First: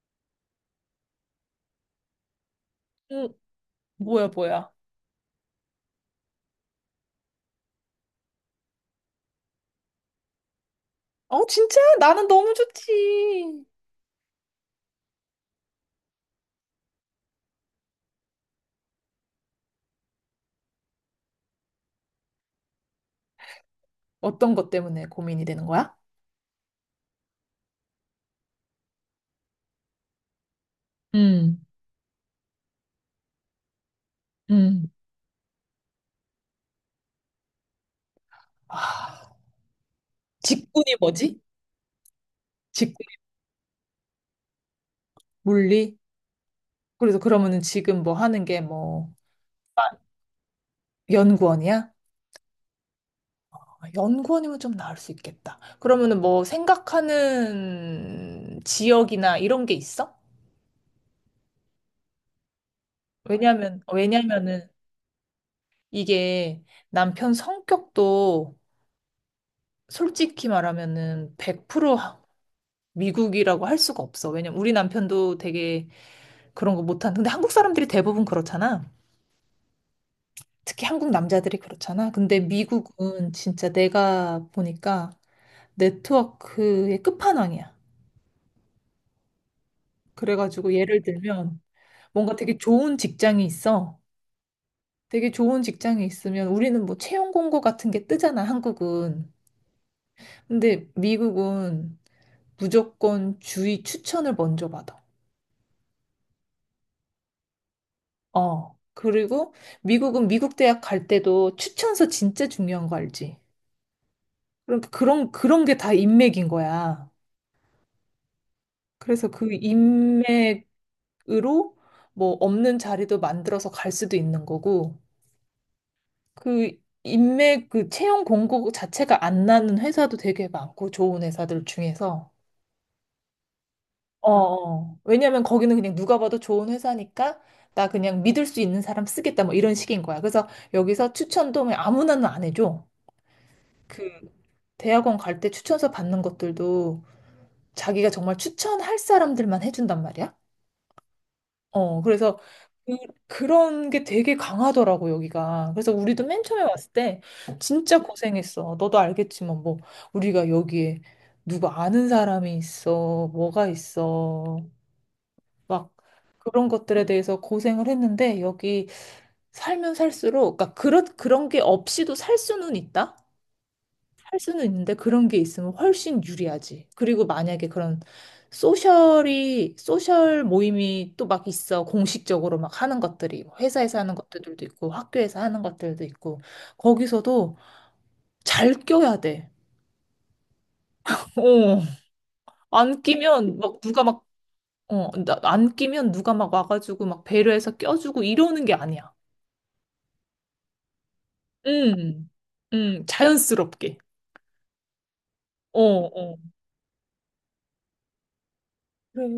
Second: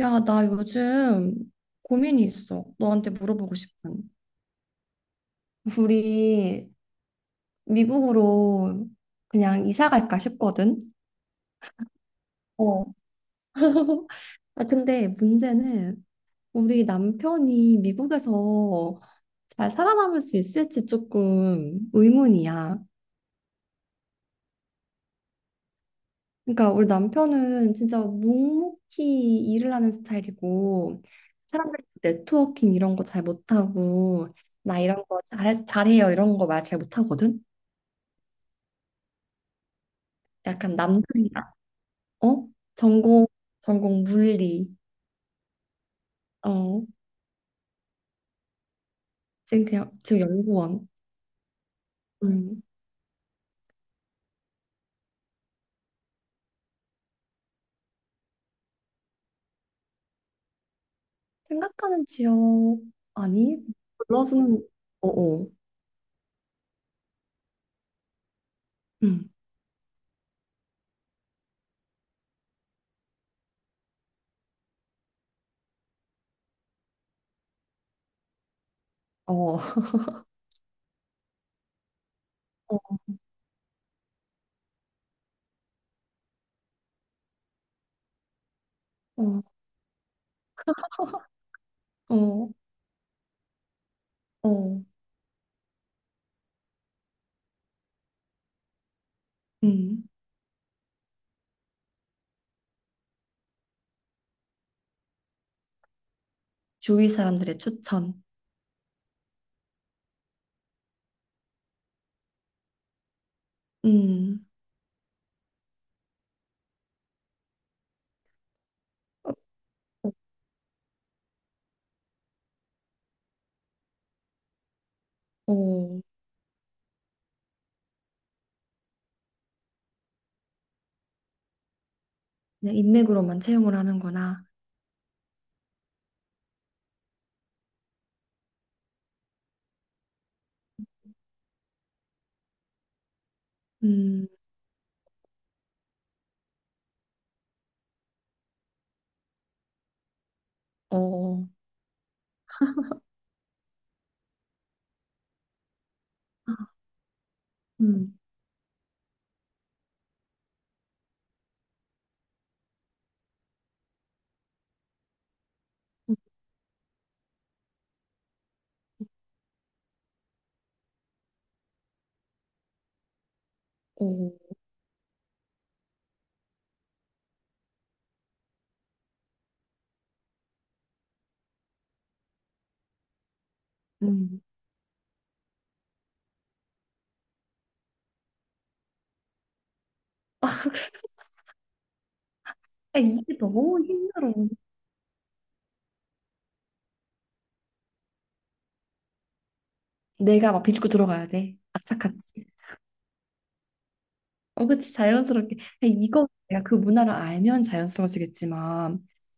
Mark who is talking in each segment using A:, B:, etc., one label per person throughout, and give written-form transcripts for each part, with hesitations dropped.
A: 야, 나 요즘 고민이 있어. 너한테
B: 음,
A: 물어보고 싶은.
B: 뭐야, 뭐야.
A: 우리 미국으로 그냥 이사 갈까 싶거든.
B: 어, 진짜? 나는 너무
A: 어,
B: 좋지.
A: 아, 근데 문제는 우리 남편이 미국에서 잘 살아남을 수 있을지 조금 의문이야.
B: 어떤 것 때문에 고민이 되는 거야?
A: 그러니까 우리 남편은 진짜 묵묵히 일을 하는 스타일이고
B: 음,
A: 사람들 네트워킹 이런 거 잘 못하고 나
B: 음.
A: 이런 거 잘해요 이런 거 말 잘 못하거든.
B: 아,
A: 약간
B: 직군이
A: 남성이
B: 뭐지?
A: 다 어?
B: 직군
A: 전공 전공 물리.
B: 물리?
A: 어.
B: 그래서 그러면은 지금 뭐 하는 게 뭐
A: 지금 대학 지금 연구원.
B: 연구원이야?
A: 음.
B: 아, 연구원이면 좀 나을 수 있겠다. 그러면은 뭐 생각하는 지역이나 이런 게 있어?
A: 생각하는 지역 아니
B: 왜냐면
A: 골라주는
B: 왜냐면은
A: 어어.
B: 이게 남편 성격도
A: 음.
B: 솔직히 말하면은 100% 미국이라고 할 수가 없어. 왜냐면 우리 남편도 되게 그런 거 못한. 근데 한국 사람들이 대부분 그렇잖아.
A: 어. 어.
B: 특히 한국 남자들이 그렇잖아. 근데 미국은 진짜 내가 보니까 네트워크의 끝판왕이야.
A: 어.
B: 그래가지고 예를 들면 뭔가
A: 어.
B: 되게 좋은 직장이 있어.
A: 어.
B: 되게 좋은 직장이 있으면 우리는 뭐 채용 공고 같은 게 뜨잖아, 한국은.
A: 음.
B: 근데 미국은 무조건 주위 추천을 먼저 받아.
A: 주위 사람들의 추천.
B: 어. 그리고 미국은 미국 대학 갈 때도 추천서 진짜 중요한 거 알지?
A: 음.
B: 그럼 그런 게 다 인맥인 거야. 그래서
A: 어.
B: 그
A: 어.
B: 인맥으로 뭐 없는 자리도 만들어서 갈 수도 있는 거고
A: 어.
B: 그 인맥 그 채용 공고 자체가 안 나는 회사도 되게 많고 좋은 회사들 중에서
A: 그냥 인맥으로만 채용을
B: 어,
A: 하는구나.
B: 어. 왜냐면 거기는 그냥 누가 봐도 좋은 회사니까 나 그냥 믿을 수 있는 사람 쓰겠다 뭐 이런 식인 거야. 그래서 여기서 추천도 아무나는 안 해줘. 그
A: 음.
B: 대학원 갈 때 추천서 받는 것들도 자기가 정말 추천할 사람들만 해준단 말이야.
A: 어.
B: 어, 그래서 그, 그런 게 되게 강하더라고, 여기가. 그래서 우리도 맨 처음에 왔을 때 진짜
A: 음.
B: 고생했어. 너도 알겠지만, 뭐, 우리가 여기에 누구 아는 사람이 있어, 뭐가 있어, 막 그런 것들에 대해서 고생을 했는데, 여기 살면 살수록, 그러니까 그런 게 없이도 살 수는 있다? 할
A: 어.
B: 수는 있는데 그런 게 있으면 훨씬 유리하지. 그리고 만약에 그런 소셜이, 소셜 모임이 또 막 있어. 공식적으로 막 하는 것들이. 뭐 회사에서 하는
A: 음.
B: 것들도 있고, 학교에서 하는 것들도 있고. 거기서도 잘 껴야 돼.
A: 아,
B: 어. 안
A: 이게
B: 끼면
A: 너무
B: 막 누가 막,
A: 힘들어.
B: 어, 안 끼면 누가 막 와가지고 막 배려해서 껴주고 이러는 게 아니야.
A: 내가 막 비집고 들어가야 돼.
B: 음,
A: 악착같이.
B: 자연스럽게.
A: 어, 그치, 자연스럽게.
B: 어,
A: 아니, 이거
B: 어.
A: 내가 그 문화를 알면 자연스러워지겠지만,
B: 그래.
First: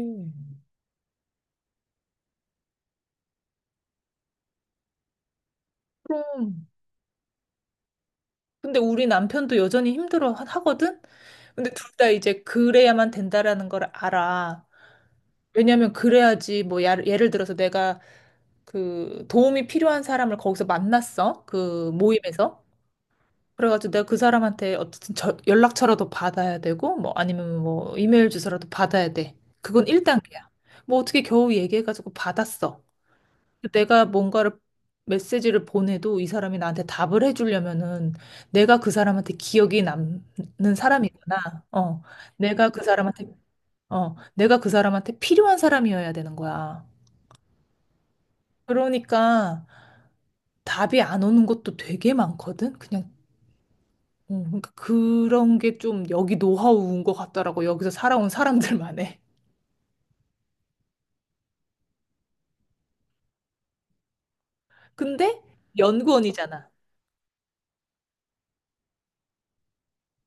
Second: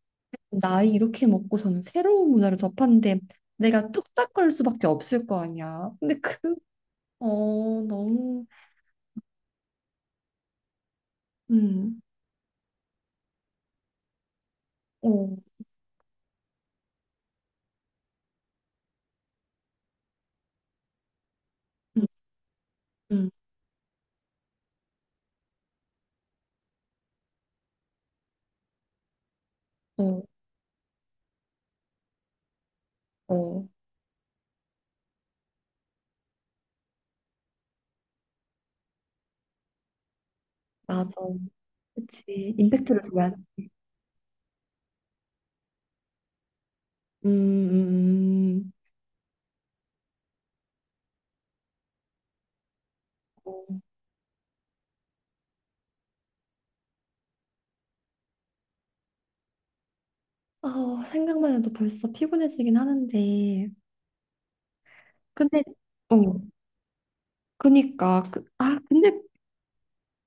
A: 나이 이렇게 먹고서는 새로운 문화를 접하는데 내가 뚝딱거릴 수밖에 없을 거 아니야. 근데 그,
B: 그럼.
A: 어, 너무,
B: 근데 우리 남편도 여전히 힘들어 하거든? 근데 둘
A: 음,
B: 다 이제 그래야만 된다라는 걸 알아.
A: 어,
B: 왜냐면 그래야지 뭐 예를 들어서 내가 그 도움이 필요한 사람을 거기서 만났어. 그
A: 음,
B: 모임에서.
A: 음,
B: 그래가지고 내가 그 사람한테 어쨌든 연락처라도 받아야 되고 뭐 아니면 뭐 이메일 주소라도 받아야 돼. 그건
A: 어,
B: 1단계야. 뭐 어떻게 겨우 얘기해가지고 받았어.
A: 어,
B: 내가 뭔가를 메시지를 보내도 이 사람이 나한테 답을 해주려면은 내가 그 사람한테 기억이 남는
A: 맞아.
B: 사람이구나. 어,
A: 그치,
B: 내가 그
A: 임팩트를
B: 사람한테
A: 줘야지.
B: 어, 내가 그 사람한테 필요한 사람이어야 되는 거야.
A: 음, 음, 음.
B: 그러니까 답이 안 오는 것도 되게 많거든. 그냥
A: 어,
B: 그러니까 그런 게 좀 여기 노하우인 것 같더라고. 여기서 살아온 사람들만의.
A: 아, 생각만 해도 벌써 피곤해지긴 하는데.
B: 근데
A: 근데, 어,
B: 연구원이잖아.
A: 그니까, 그, 아, 근데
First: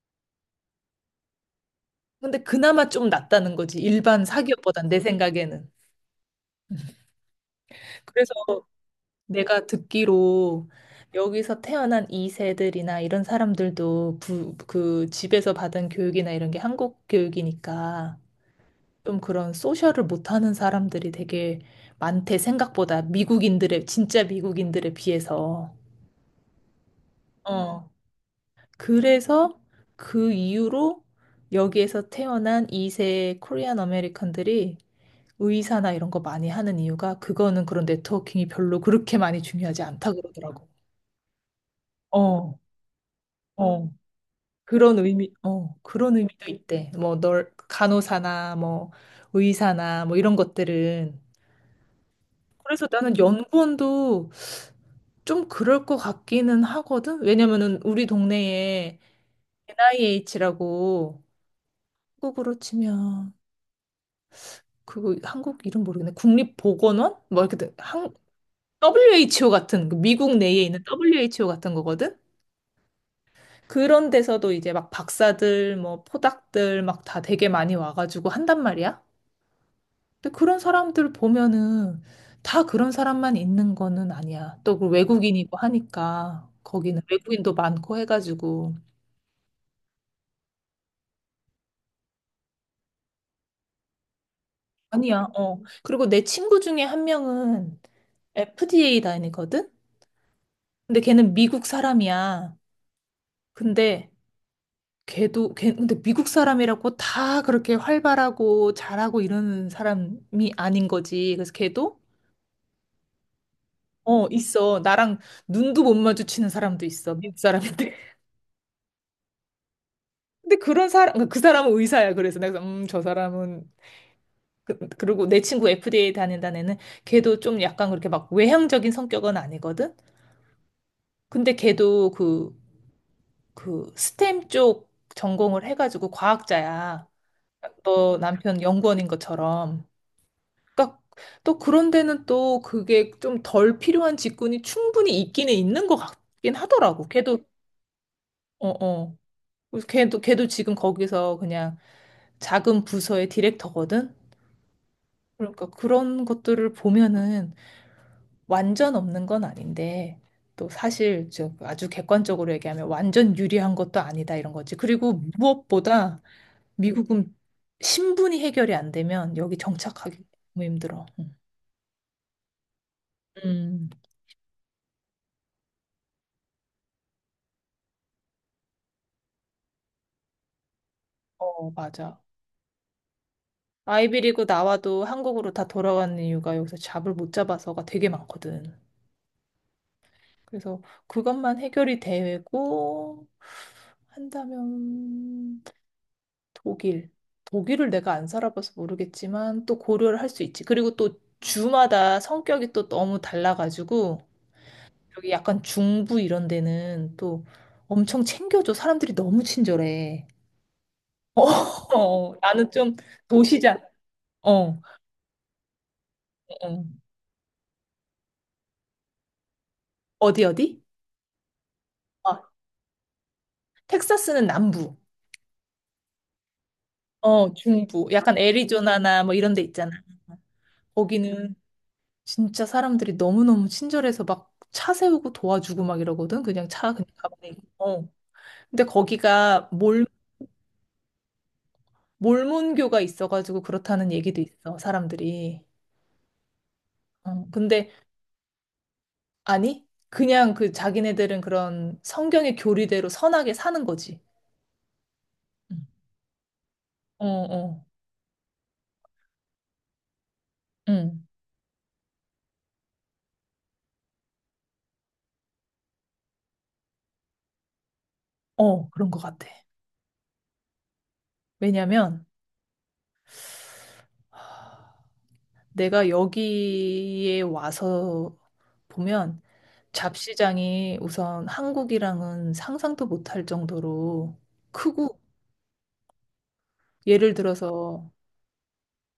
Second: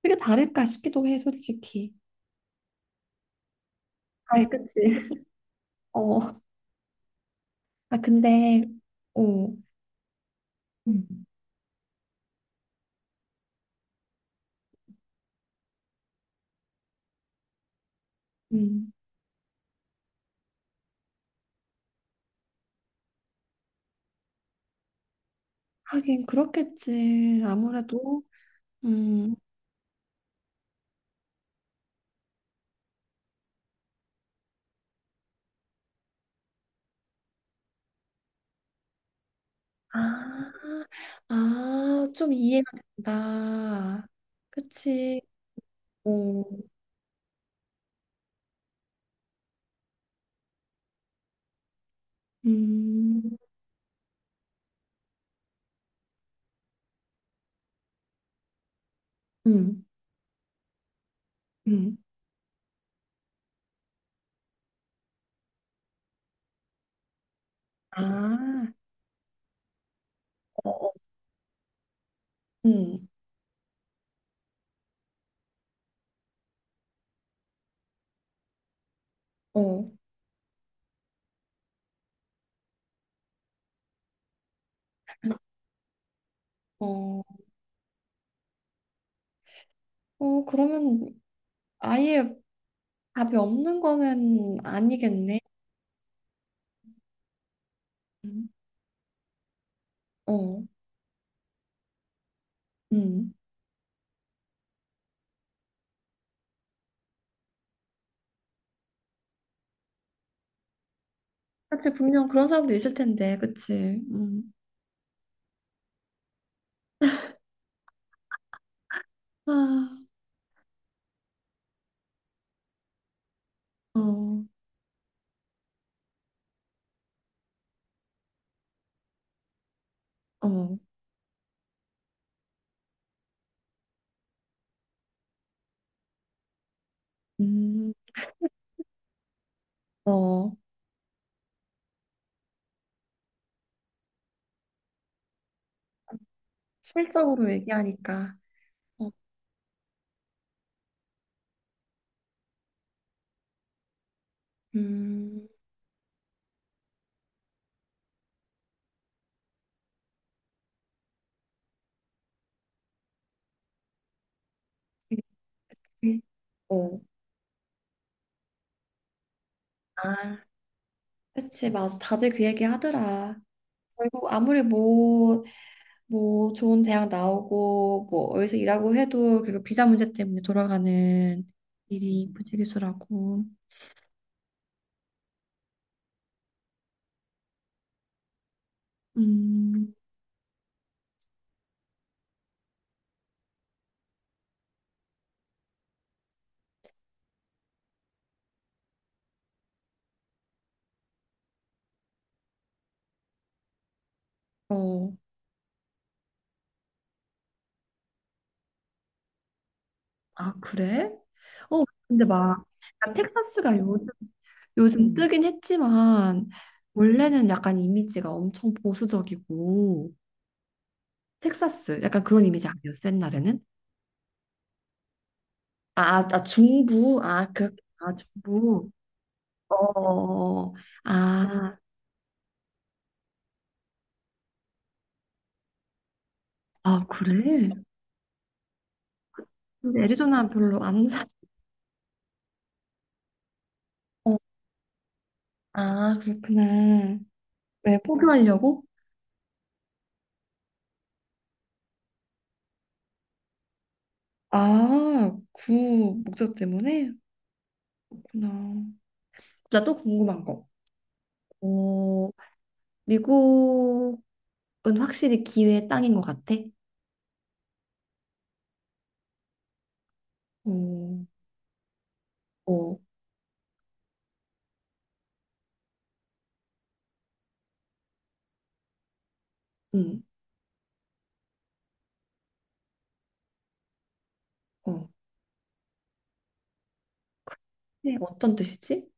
A: 그게 다를까 싶기도 해, 솔직히.
B: 근데 그나마 좀 낫다는 거지. 일반
A: 아이,
B: 사기업보단 내
A: 그치.
B: 생각에는.
A: 어, 아,
B: 그래서
A: 근데, 어,
B: 내가 듣기로
A: 음.
B: 여기서 태어난 이세들이나 이런 사람들도 부, 그 집에서 받은 교육이나 이런 게 한국 교육이니까
A: 음,
B: 좀 그런 소셜을 못하는 사람들이 되게 많대, 생각보다. 미국인들의, 진짜 미국인들에 비해서.
A: 하긴 그렇겠지.
B: 어.
A: 아무래도, 음,
B: 그래서 그 이후로 여기에서 태어난 이세 코리안 아메리칸들이 의사나 이런 거 많이 하는 이유가 그거는 그런 네트워킹이 별로 그렇게 많이 중요하지 않다
A: 아,
B: 그러더라고.
A: 아, 좀
B: 어,
A: 이해가
B: 어.
A: 된다.
B: 그런
A: 그치.
B: 의미, 어,
A: 어,
B: 그런 의미도 있대. 뭐, 널, 간호사나, 뭐, 의사나, 뭐, 이런 것들은. 그래서 나는
A: 음,
B: 연구원도 좀 그럴 것 같기는 하거든? 왜냐면은 우리 동네에
A: 음,
B: NIH라고
A: 음,
B: 한국으로 치면, 그거 한국 이름 모르겠네. 국립보건원? 뭐, 이렇게 돼. 한,
A: 아,
B: WHO 같은, 그 미국 내에
A: 어,
B: 있는
A: 어,
B: WHO 같은 거거든?
A: 음,
B: 그런 데서도 이제 막 박사들, 뭐, 포닥들 막 다 되게 많이 와가지고 한단 말이야.
A: 어,
B: 근데 그런 사람들 보면은 다 그런 사람만 있는 거는 아니야. 또그 외국인이고 하니까 거기는
A: 어,
B: 외국인도 많고 해가지고
A: 어, 그러면 아예 답이 없는 거는
B: 아니야.
A: 아니겠네.
B: 어. 그리고 내 친구 중에 한 명은
A: 음,
B: FDA 다니거든.
A: 어,
B: 근데 걔는 미국 사람이야.
A: 음.
B: 근데 걔도 걔 근데 미국 사람이라고 다 그렇게 활발하고 잘하고 이러는 사람이 아닌 거지. 그래서
A: 그치,
B: 걔도
A: 분명 그런 사람도 있을 텐데, 그치.
B: 어
A: 음.
B: 있어. 나랑 눈도 못 마주치는 사람도 있어. 미국 사람인데.
A: 아,
B: 근데 그런 사람, 그러니까 그 사람은 의사야. 그래서 내가, 저 사람은,
A: 어,
B: 그, 그리고 내 친구 FDA 다닌다는 애는 걔도 좀 약간 그렇게 막 외향적인 성격은 아니거든?
A: 어,
B: 근데 걔도 그, 그 스템 쪽 전공을 해가지고 과학자야.
A: 음,
B: 너 남편 연구원인 것처럼.
A: 어,
B: 그러니까 또 그런 데는 또 그게 좀 덜 필요한 직군이 충분히 있기는 있는 것 같긴 하더라고. 걔도,
A: 실적으로 얘기하니까,
B: 어,
A: 어,
B: 어. 그래서 걔도 지금 거기서 그냥 작은 부서의 디렉터거든?
A: 음,
B: 그러니까 그런 것들을 보면은 완전 없는 건 아닌데 또 사실 저 아주 객관적으로 얘기하면 완전 유리한 것도 아니다 이런 거지. 그리고
A: 그치.
B: 무엇보다
A: 어.
B: 미국은 신분이 해결이 안 되면 여기 정착하기
A: 아,
B: 너무 힘들어. 응.
A: 그치, 맞아. 다들 그 얘기 하더라.
B: 음,
A: 결국 아무리 뭐, 뭐 좋은 대학 나오고, 뭐 어디서 일하고 해도 결국 비자 문제 때문에 돌아가는
B: 어, 맞아.
A: 일이 부지기수라고.
B: 아이비리그 나와도 한국으로 다 돌아가는 이유가 여기서 잡을 못 잡아서가 되게 많거든.
A: 음,
B: 그래서 그것만 해결이 되고 한다면 독일. 독일을 내가 안 살아봐서 모르겠지만 또 고려를 할 수 있지. 그리고 또 주마다 성격이 또 너무 달라가지고
A: 어.
B: 여기 약간 중부 이런 데는 또 엄청 챙겨줘. 사람들이 너무 친절해.
A: 아, 그래?
B: 어,
A: 어, 근데
B: 어,
A: 막,
B: 나는 좀
A: 약간
B: 도시자.
A: 텍사스가 요즘,
B: 어,
A: 요즘 뜨긴 했지만,
B: 어.
A: 원래는 약간 이미지가 엄청 보수적이고,
B: 어디 어디?
A: 텍사스, 약간
B: 아,
A: 그런 이미지 아니었어, 옛날에는?
B: 텍사스는 남부.
A: 아, 아, 아, 중부, 아,
B: 어,
A: 그,
B: 중부.
A: 아,
B: 약간
A: 중부.
B: 애리조나나 뭐 이런 데
A: 어,
B: 있잖아.
A: 어, 어.
B: 거기는
A: 아,
B: 진짜 사람들이 너무너무 친절해서 막 차 세우고 도와주고 막 이러거든. 그냥 차
A: 아,
B: 그냥 가만히.
A: 그래?
B: 있고. 근데
A: 근데 애리조나 별로 안 사,
B: 몰몬교가 있어가지고 그렇다는
A: 어,
B: 얘기도 있어, 사람들이.
A: 아, 그렇구나.
B: 어, 근데,
A: 왜, 포기하려고?
B: 아니, 그냥 그 자기네들은 그런 성경의 교리대로 선하게 사는 거지.
A: 아, 그
B: 응.
A: 목적 때문에?
B: 어, 어,
A: 그렇구나. 나 또 궁금한 거.
B: 응.
A: 어, 미국은 확실히 기회의 땅인 것 같아.
B: 어, 그런 것 같아.
A: 어,
B: 왜냐면
A: 어,
B: 내가 여기에 와서 보면
A: 응,
B: 잡시장이 우선 한국이랑은 상상도 못할 정도로
A: 어.
B: 크고, 예를 들어서
A: 네, 어떤 뜻이지?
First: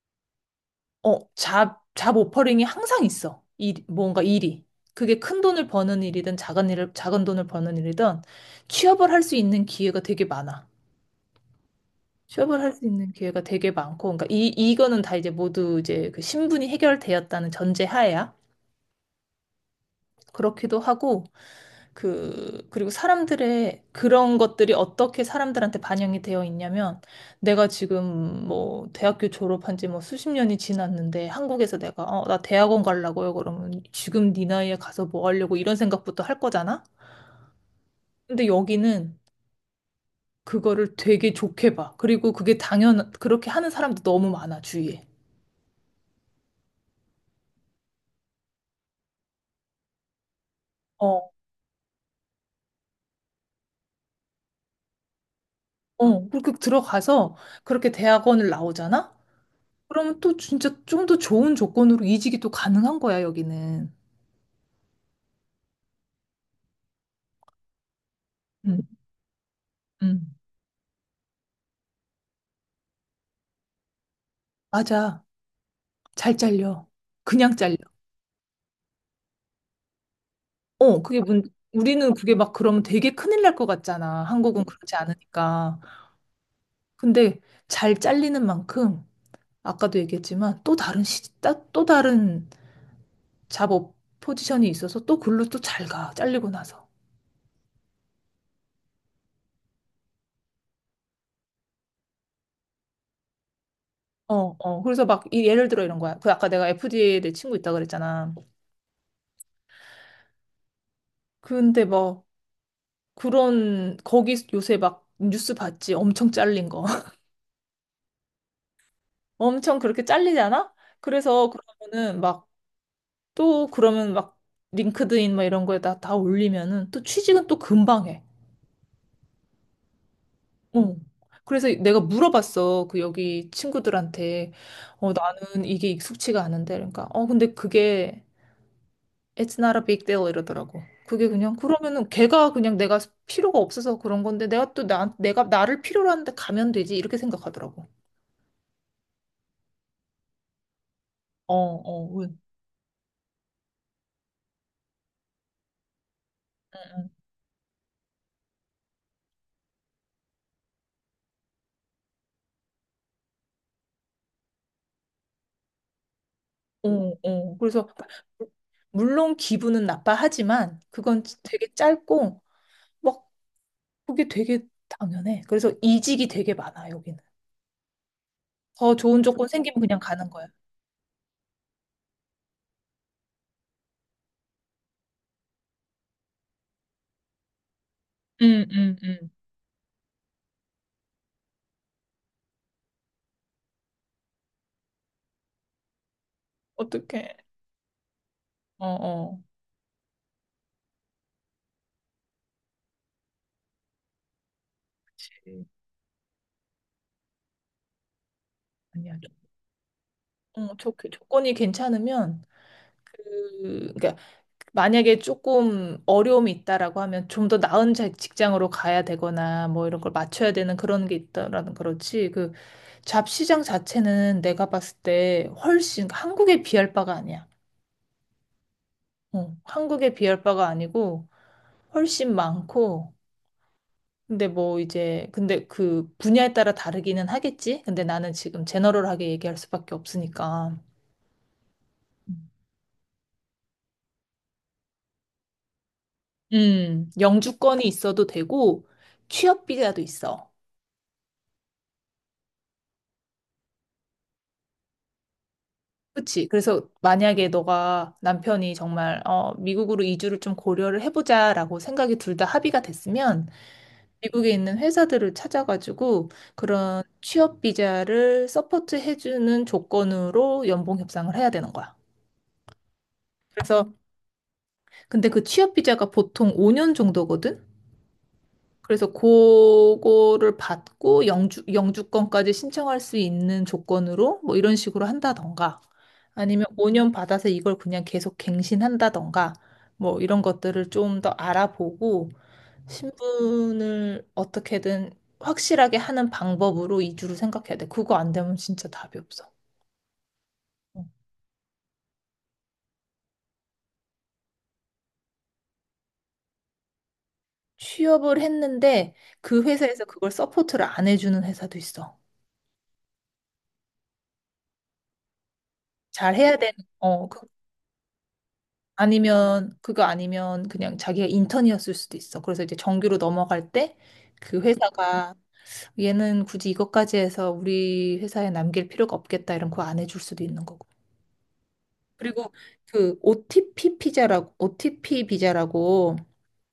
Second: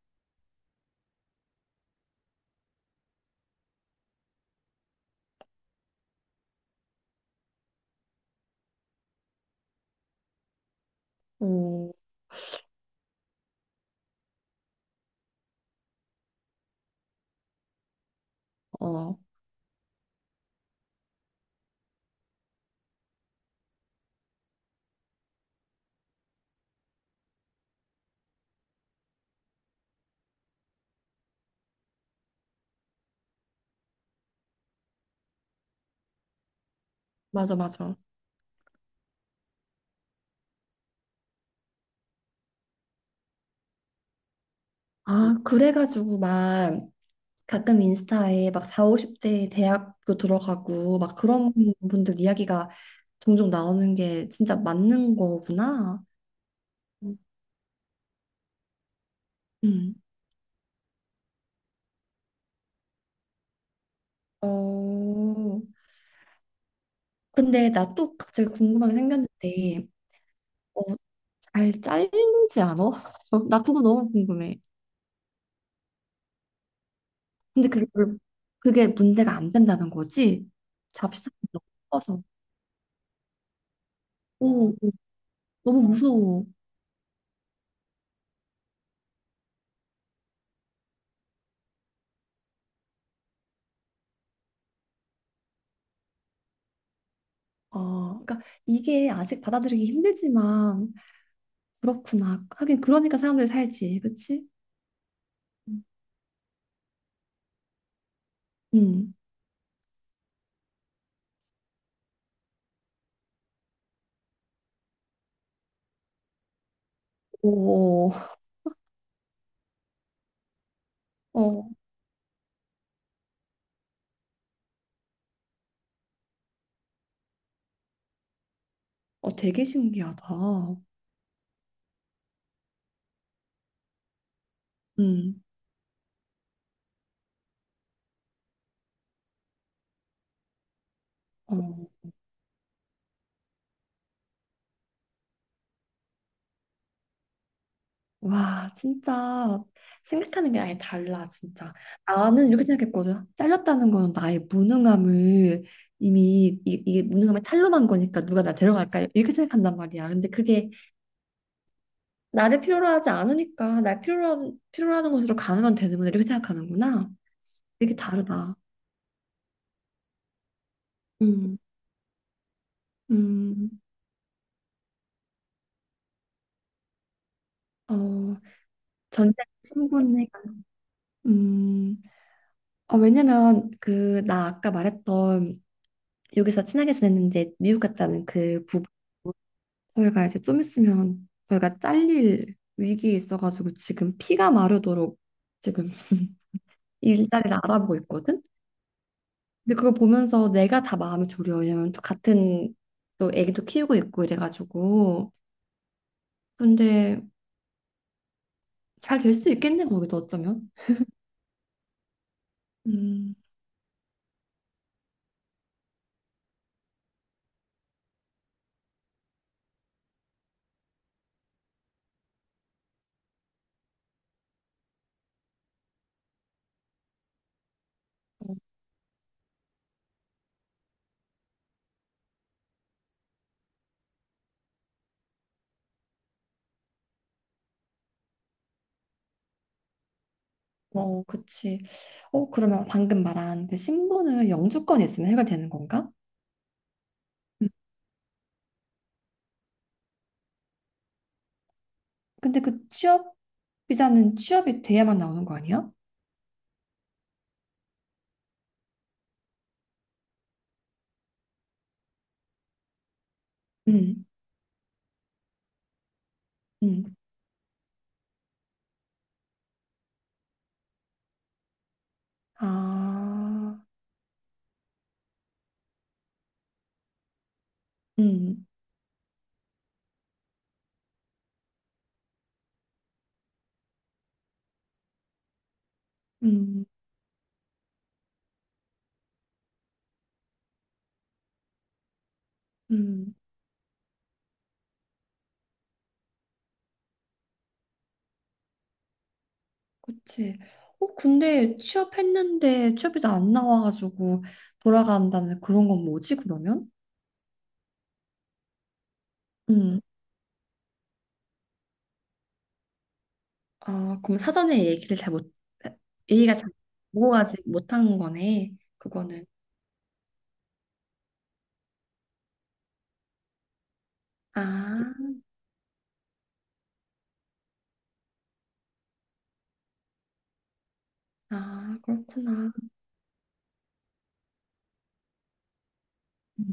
B: 어, 잡 오퍼링이 항상 있어. 일, 뭔가 일이. 그게 큰 돈을 버는 일이든 작은 일을, 작은 돈을 버는 일이든 취업을 할 수 있는 기회가 되게 많아.
A: 어,
B: 취업을 할 수 있는 기회가 되게 많고, 그러니까 이거는 다 이제 모두 이제 그 신분이 해결되었다는 전제 하에야.
A: 어,
B: 그렇기도 하고, 그, 그리고 사람들의 그런 것들이 어떻게 사람들한테 반영이 되어 있냐면, 내가 지금 뭐 대학교 졸업한 지 뭐 수십 년이 지났는데, 한국에서 내가, 어, 나 대학원 가려고요. 그러면 지금 네 나이에 가서 뭐 하려고 이런 생각부터 할 거잖아?
A: 맞아, 맞아.
B: 근데 여기는 그거를 되게 좋게 봐. 그리고 그게 당연, 그렇게 하는 사람도 너무 많아, 주위에.
A: 아, 그래가지고 막 가끔 인스타에 막 4, 50대 대학교 들어가고 막
B: 어,
A: 그런 분들 이야기가 종종 나오는 게 진짜 맞는 거구나.
B: 어, 그렇게 들어가서 그렇게 대학원을 나오잖아?
A: 음.
B: 그러면 또 진짜 좀 더 좋은 조건으로 이직이 또 가능한 거야, 여기는.
A: 어, 근데 나 또 갑자기
B: 음,
A: 궁금한 게 생겼는데,
B: 음.
A: 어, 잘 잘리지 않아? 나 그거 너무 궁금해.
B: 맞아. 잘 잘려. 그냥
A: 근데
B: 잘려.
A: 그게 별로- 그게 문제가 안 된다는 거지.
B: 어, 그게
A: 잡식이
B: 문,
A: 너무
B: 우리는
A: 커서.
B: 그게 막 그러면 되게 큰일 날 것 같잖아. 한국은
A: 오,
B: 그렇지 않으니까.
A: 너무 무서워.
B: 근데 잘 잘리는 만큼, 아까도 얘기했지만 또 다른 또 다른 잡업 포지션이 있어서 또 글로 또 잘 가. 잘리고 나서.
A: 아, 그러니까 이게 아직 받아들이기 힘들지만 그렇구나. 하긴 그러니까 사람들이 살지, 그렇지?
B: 어, 어. 그래서 막 예를 들어 이런 거야. 그 아까 내가 FDA 내 친구 있다 그랬잖아.
A: 음.
B: 근데 뭐 그런 거기 요새 막 뉴스 봤지 엄청 잘린 거
A: 오,
B: 엄청 그렇게 잘리잖아. 그래서
A: 어,
B: 그러면은 막 또 그러면 막 링크드인 막 이런 거에다 다 올리면은 또 취직은 또 금방 해.
A: 어, 되게 신기하다.
B: 어. 그래서 내가 물어봤어 그 여기 친구들한테. 어
A: 음.
B: 나는 이게 익숙치가 않은데 그러니까 어 근데 그게 It's not a big deal 이러더라고. 그게 그냥
A: 어.
B: 그러면은 걔가 그냥 내가 필요가 없어서 그런 건데 내가 또 내가 나를 필요로 하는데 가면 되지 이렇게 생각하더라고.
A: 와, 진짜 생각하는 게 아예 달라,
B: 어,
A: 진짜.
B: 어.
A: 나는 이렇게 생각했거든. 잘렸다는 건 나의 무능함을 이미 이 무능함을 탄로난 거니까 누가 나 데려갈까 이렇게 생각한단 말이야. 근데 그게 나를 필요로 하지 않으니까 날 필요로 하는 곳으로 가면 되는구나 이렇게 생각하는구나.
B: 어, 어. 그래서
A: 되게 다르다.
B: 물론 기분은 나빠하지만 그건
A: 음,
B: 되게 짧고 막
A: 음,
B: 그게 되게 당연해. 그래서 이직이 되게 많아 여기는.
A: 어,
B: 더 좋은
A: 전쟁
B: 조건 생기면 그냥 가는
A: 친분해가.
B: 거야.
A: 음, 어, 왜냐면 그 나 아까 말했던 여기서 친하게 지냈는데 미국 갔다는
B: 응,
A: 그 부부.
B: 응, 응.
A: 저희가 이제 좀 있으면 저희가 잘릴 위기에 있어가지고 지금 피가 마르도록 지금
B: 어떡해.
A: 일자리를 알아보고 있거든.
B: 어, 어.
A: 근데 그걸 보면서 내가 다 마음이 졸여. 왜냐면 또 같은 또 애기도 키우고 있고 이래가지고.
B: 그치.
A: 근데
B: 아니야.
A: 잘 될 수 있겠네 거기도 어쩌면.
B: 어, 조건이 괜찮으면
A: 음,
B: 그 그러니까 만약에 조금 어려움이 있다라고 하면 좀 더 나은 직장으로 가야 되거나 뭐 이런 걸 맞춰야 되는 그런 게 있다라는 그렇지. 잡시장 자체는 내가 봤을 때 훨씬 한국에 비할 바가 아니야. 어, 한국에 비할 바가 아니고 훨씬 많고 근데 뭐 이제 근데 그 분야에 따라 다르기는 하겠지. 근데 나는 지금 제너럴하게 얘기할 수밖에 없으니까.
A: 어, 그치. 어, 그러면 방금 말한 그 신분은 영주권이 있으면 해결되는 건가? 음.
B: 영주권이 있어도 되고 취업 비자도 있어.
A: 근데 그 취업 비자는 취업이 돼야만 나오는 거 아니야?
B: 그치? 그래서 만약에 너가 남편이 정말 어, 미국으로 이주를 좀 고려를 해보자라고 생각이 둘 다 합의가 됐으면
A: 음,
B: 미국에 있는 회사들을 찾아가지고 그런
A: 음.
B: 취업 비자를 서포트 해주는 조건으로 연봉 협상을 해야 되는 거야.
A: 아.
B: 그래서 근데 그 취업 비자가 보통 5년 정도거든.
A: 음,
B: 그래서 그거를 받고 영주 영주권까지 신청할 수 있는 조건으로 뭐 이런 식으로 한다던가 아니면
A: 음,
B: 5년 받아서 이걸 그냥 계속 갱신한다던가 뭐 이런 것들을 좀 더 알아보고
A: 음,
B: 신분을 어떻게든 확실하게 하는 방법으로 이주를 생각해야 돼. 그거 안 되면 진짜 답이 없어.
A: 그치.
B: 어.
A: 어, 근데 취업했는데 취업해서 안 나와가지고 돌아간다는 그런 건 뭐지, 그러면?
B: 취업을 했는데 그
A: 음,
B: 회사에서 그걸 서포트를 안 해주는 회사도 있어.
A: 아, 그럼 사전에 얘기를 잘 못,
B: 잘
A: 얘기가
B: 해야
A: 잘
B: 되는, 어, 그-
A: 오가지 못한 거네, 그거는.
B: 아니면, 그거 아니면 그냥 자기가 인턴이었을 수도 있어. 그래서 이제 정규로 넘어갈 때 그
A: 아,
B: 회사가 얘는 굳이 이것까지 해서 우리 회사에 남길 필요가 없겠다 이런 거 안 해줄 수도 있는 거고.
A: 아,
B: 그리고
A: 그렇구나.
B: 그 OTP 피자라고, OTP 비자라고
A: 음,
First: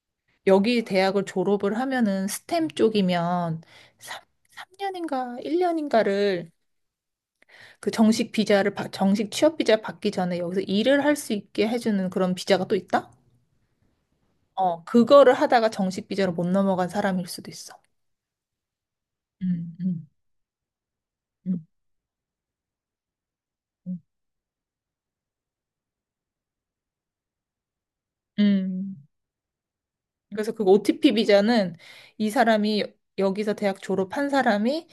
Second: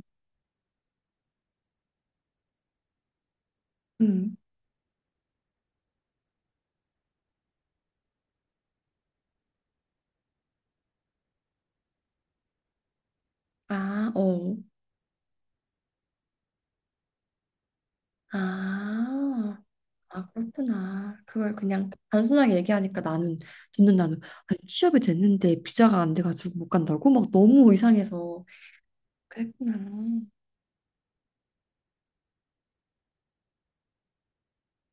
B: 여기 대학을 졸업을 하면은 스템 쪽이면 3,
A: 음.
B: 년인가 1년인가를 그 정식 비자를 정식 취업 비자 받기 전에 여기서 일을 할 수 있게 해주는 그런 비자가 또 있다?
A: 아, 어,
B: 어, 그거를 하다가 정식 비자로 못 넘어간 사람일 수도 있어.
A: 아,
B: 음, 음,
A: 아, 그렇구나. 그걸
B: 음,
A: 그냥 단순하게 얘기하니까 나는, 듣는
B: 음.
A: 나는, 아니, 취업이 됐는데 비자가 안 돼가지고 못 간다고? 막 너무 이상해서.
B: 음.
A: 그랬구나.
B: 그래서 그 OTP 비자는 이 사람이 여기서 대학 졸업한 사람이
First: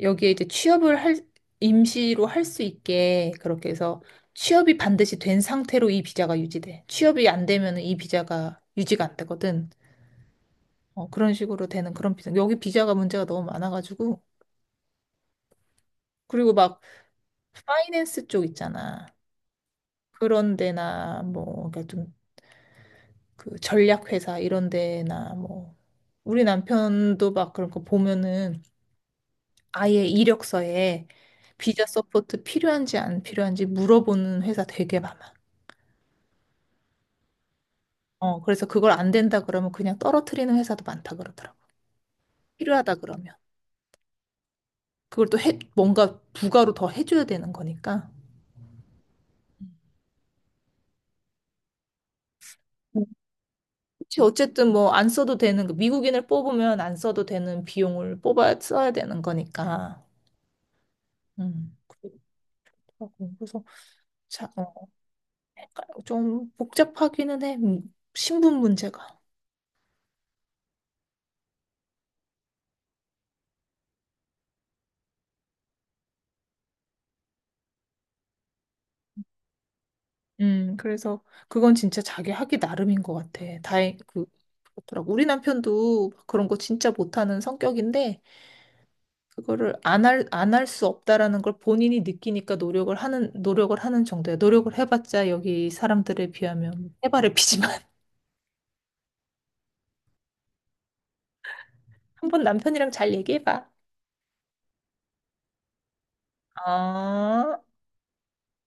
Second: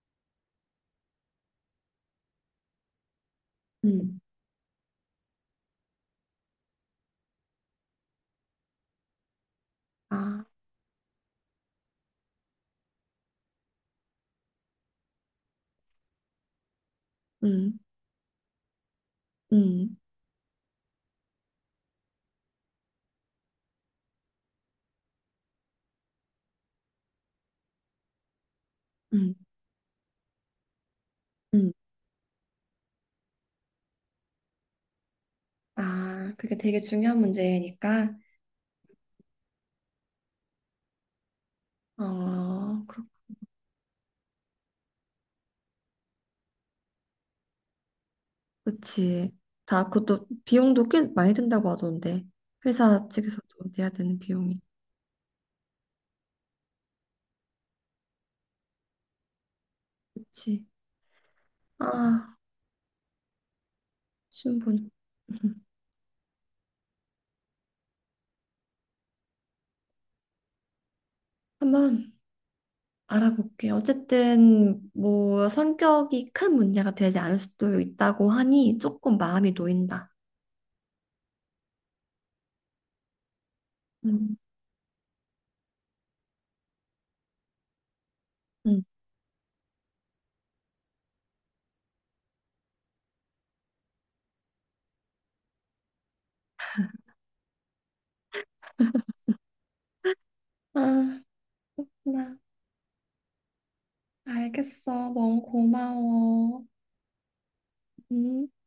B: 여기에 이제 취업을 할, 임시로 할 수 있게 그렇게 해서
A: 음,
B: 취업이 반드시 된 상태로 이 비자가 유지돼. 취업이 안 되면 이 비자가 유지가 안 되거든.
A: 아,
B: 어, 그런 식으로 되는 그런 비자. 여기 비자가 문제가 너무 많아가지고. 그리고 막
A: 음,
B: 파이낸스 쪽 있잖아.
A: 음,
B: 그런 데나 뭐, 그러니까 좀 그 전략회사 이런 데나 뭐. 우리 남편도 막 그런 거 보면은
A: 음,
B: 아예 이력서에
A: 음.
B: 비자 서포트 필요한지 안 필요한지 물어보는 회사 되게 많아.
A: 아, 그게 되게 중요한 문제니까.
B: 어, 그래서 그걸 안 된다 그러면 그냥 떨어뜨리는 회사도 많다 그러더라고.
A: 어,
B: 필요하다
A: 그렇,
B: 그러면. 그걸 또 해, 뭔가 부가로 더 해줘야 되는 거니까.
A: 그치. 다, 그것도 비용도 꽤 많이 든다고 하던데.
B: 음.
A: 회사 측에서도 내야 되는
B: 그치,
A: 비용이.
B: 어쨌든 뭐 안 써도 되는, 거, 미국인을 뽑으면 안 써도 되는 비용을 뽑아 써야 되는 거니까.
A: 그치.
B: 음,
A: 아,
B: 그렇더라고. 그래서 자, 어,
A: 신분.
B: 좀 복잡하기는 해. 신분 문제가.
A: 한번 알아볼게요. 어쨌든 뭐 성격이 큰 문제가 되지 않을 수도 있다고 하니 조금 마음이 놓인다.
B: 그래서 그건 진짜 자기 하기 나름인 것 같아. 다행, 그,
A: 음,
B: 그렇더라고. 우리 남편도 그런 거 진짜 못하는 성격인데,
A: 음.
B: 그거를 안 할, 안 할 수 없다라는 걸 본인이 느끼니까 노력을 하는, 노력을 하는 정도야. 노력을 해봤자 여기 사람들에 비하면 해바라피지만.
A: 아, 나
B: 한번 남편이랑 잘 얘기해봐.
A: 알겠어. 너무 고마워.
B: 아.
A: 음.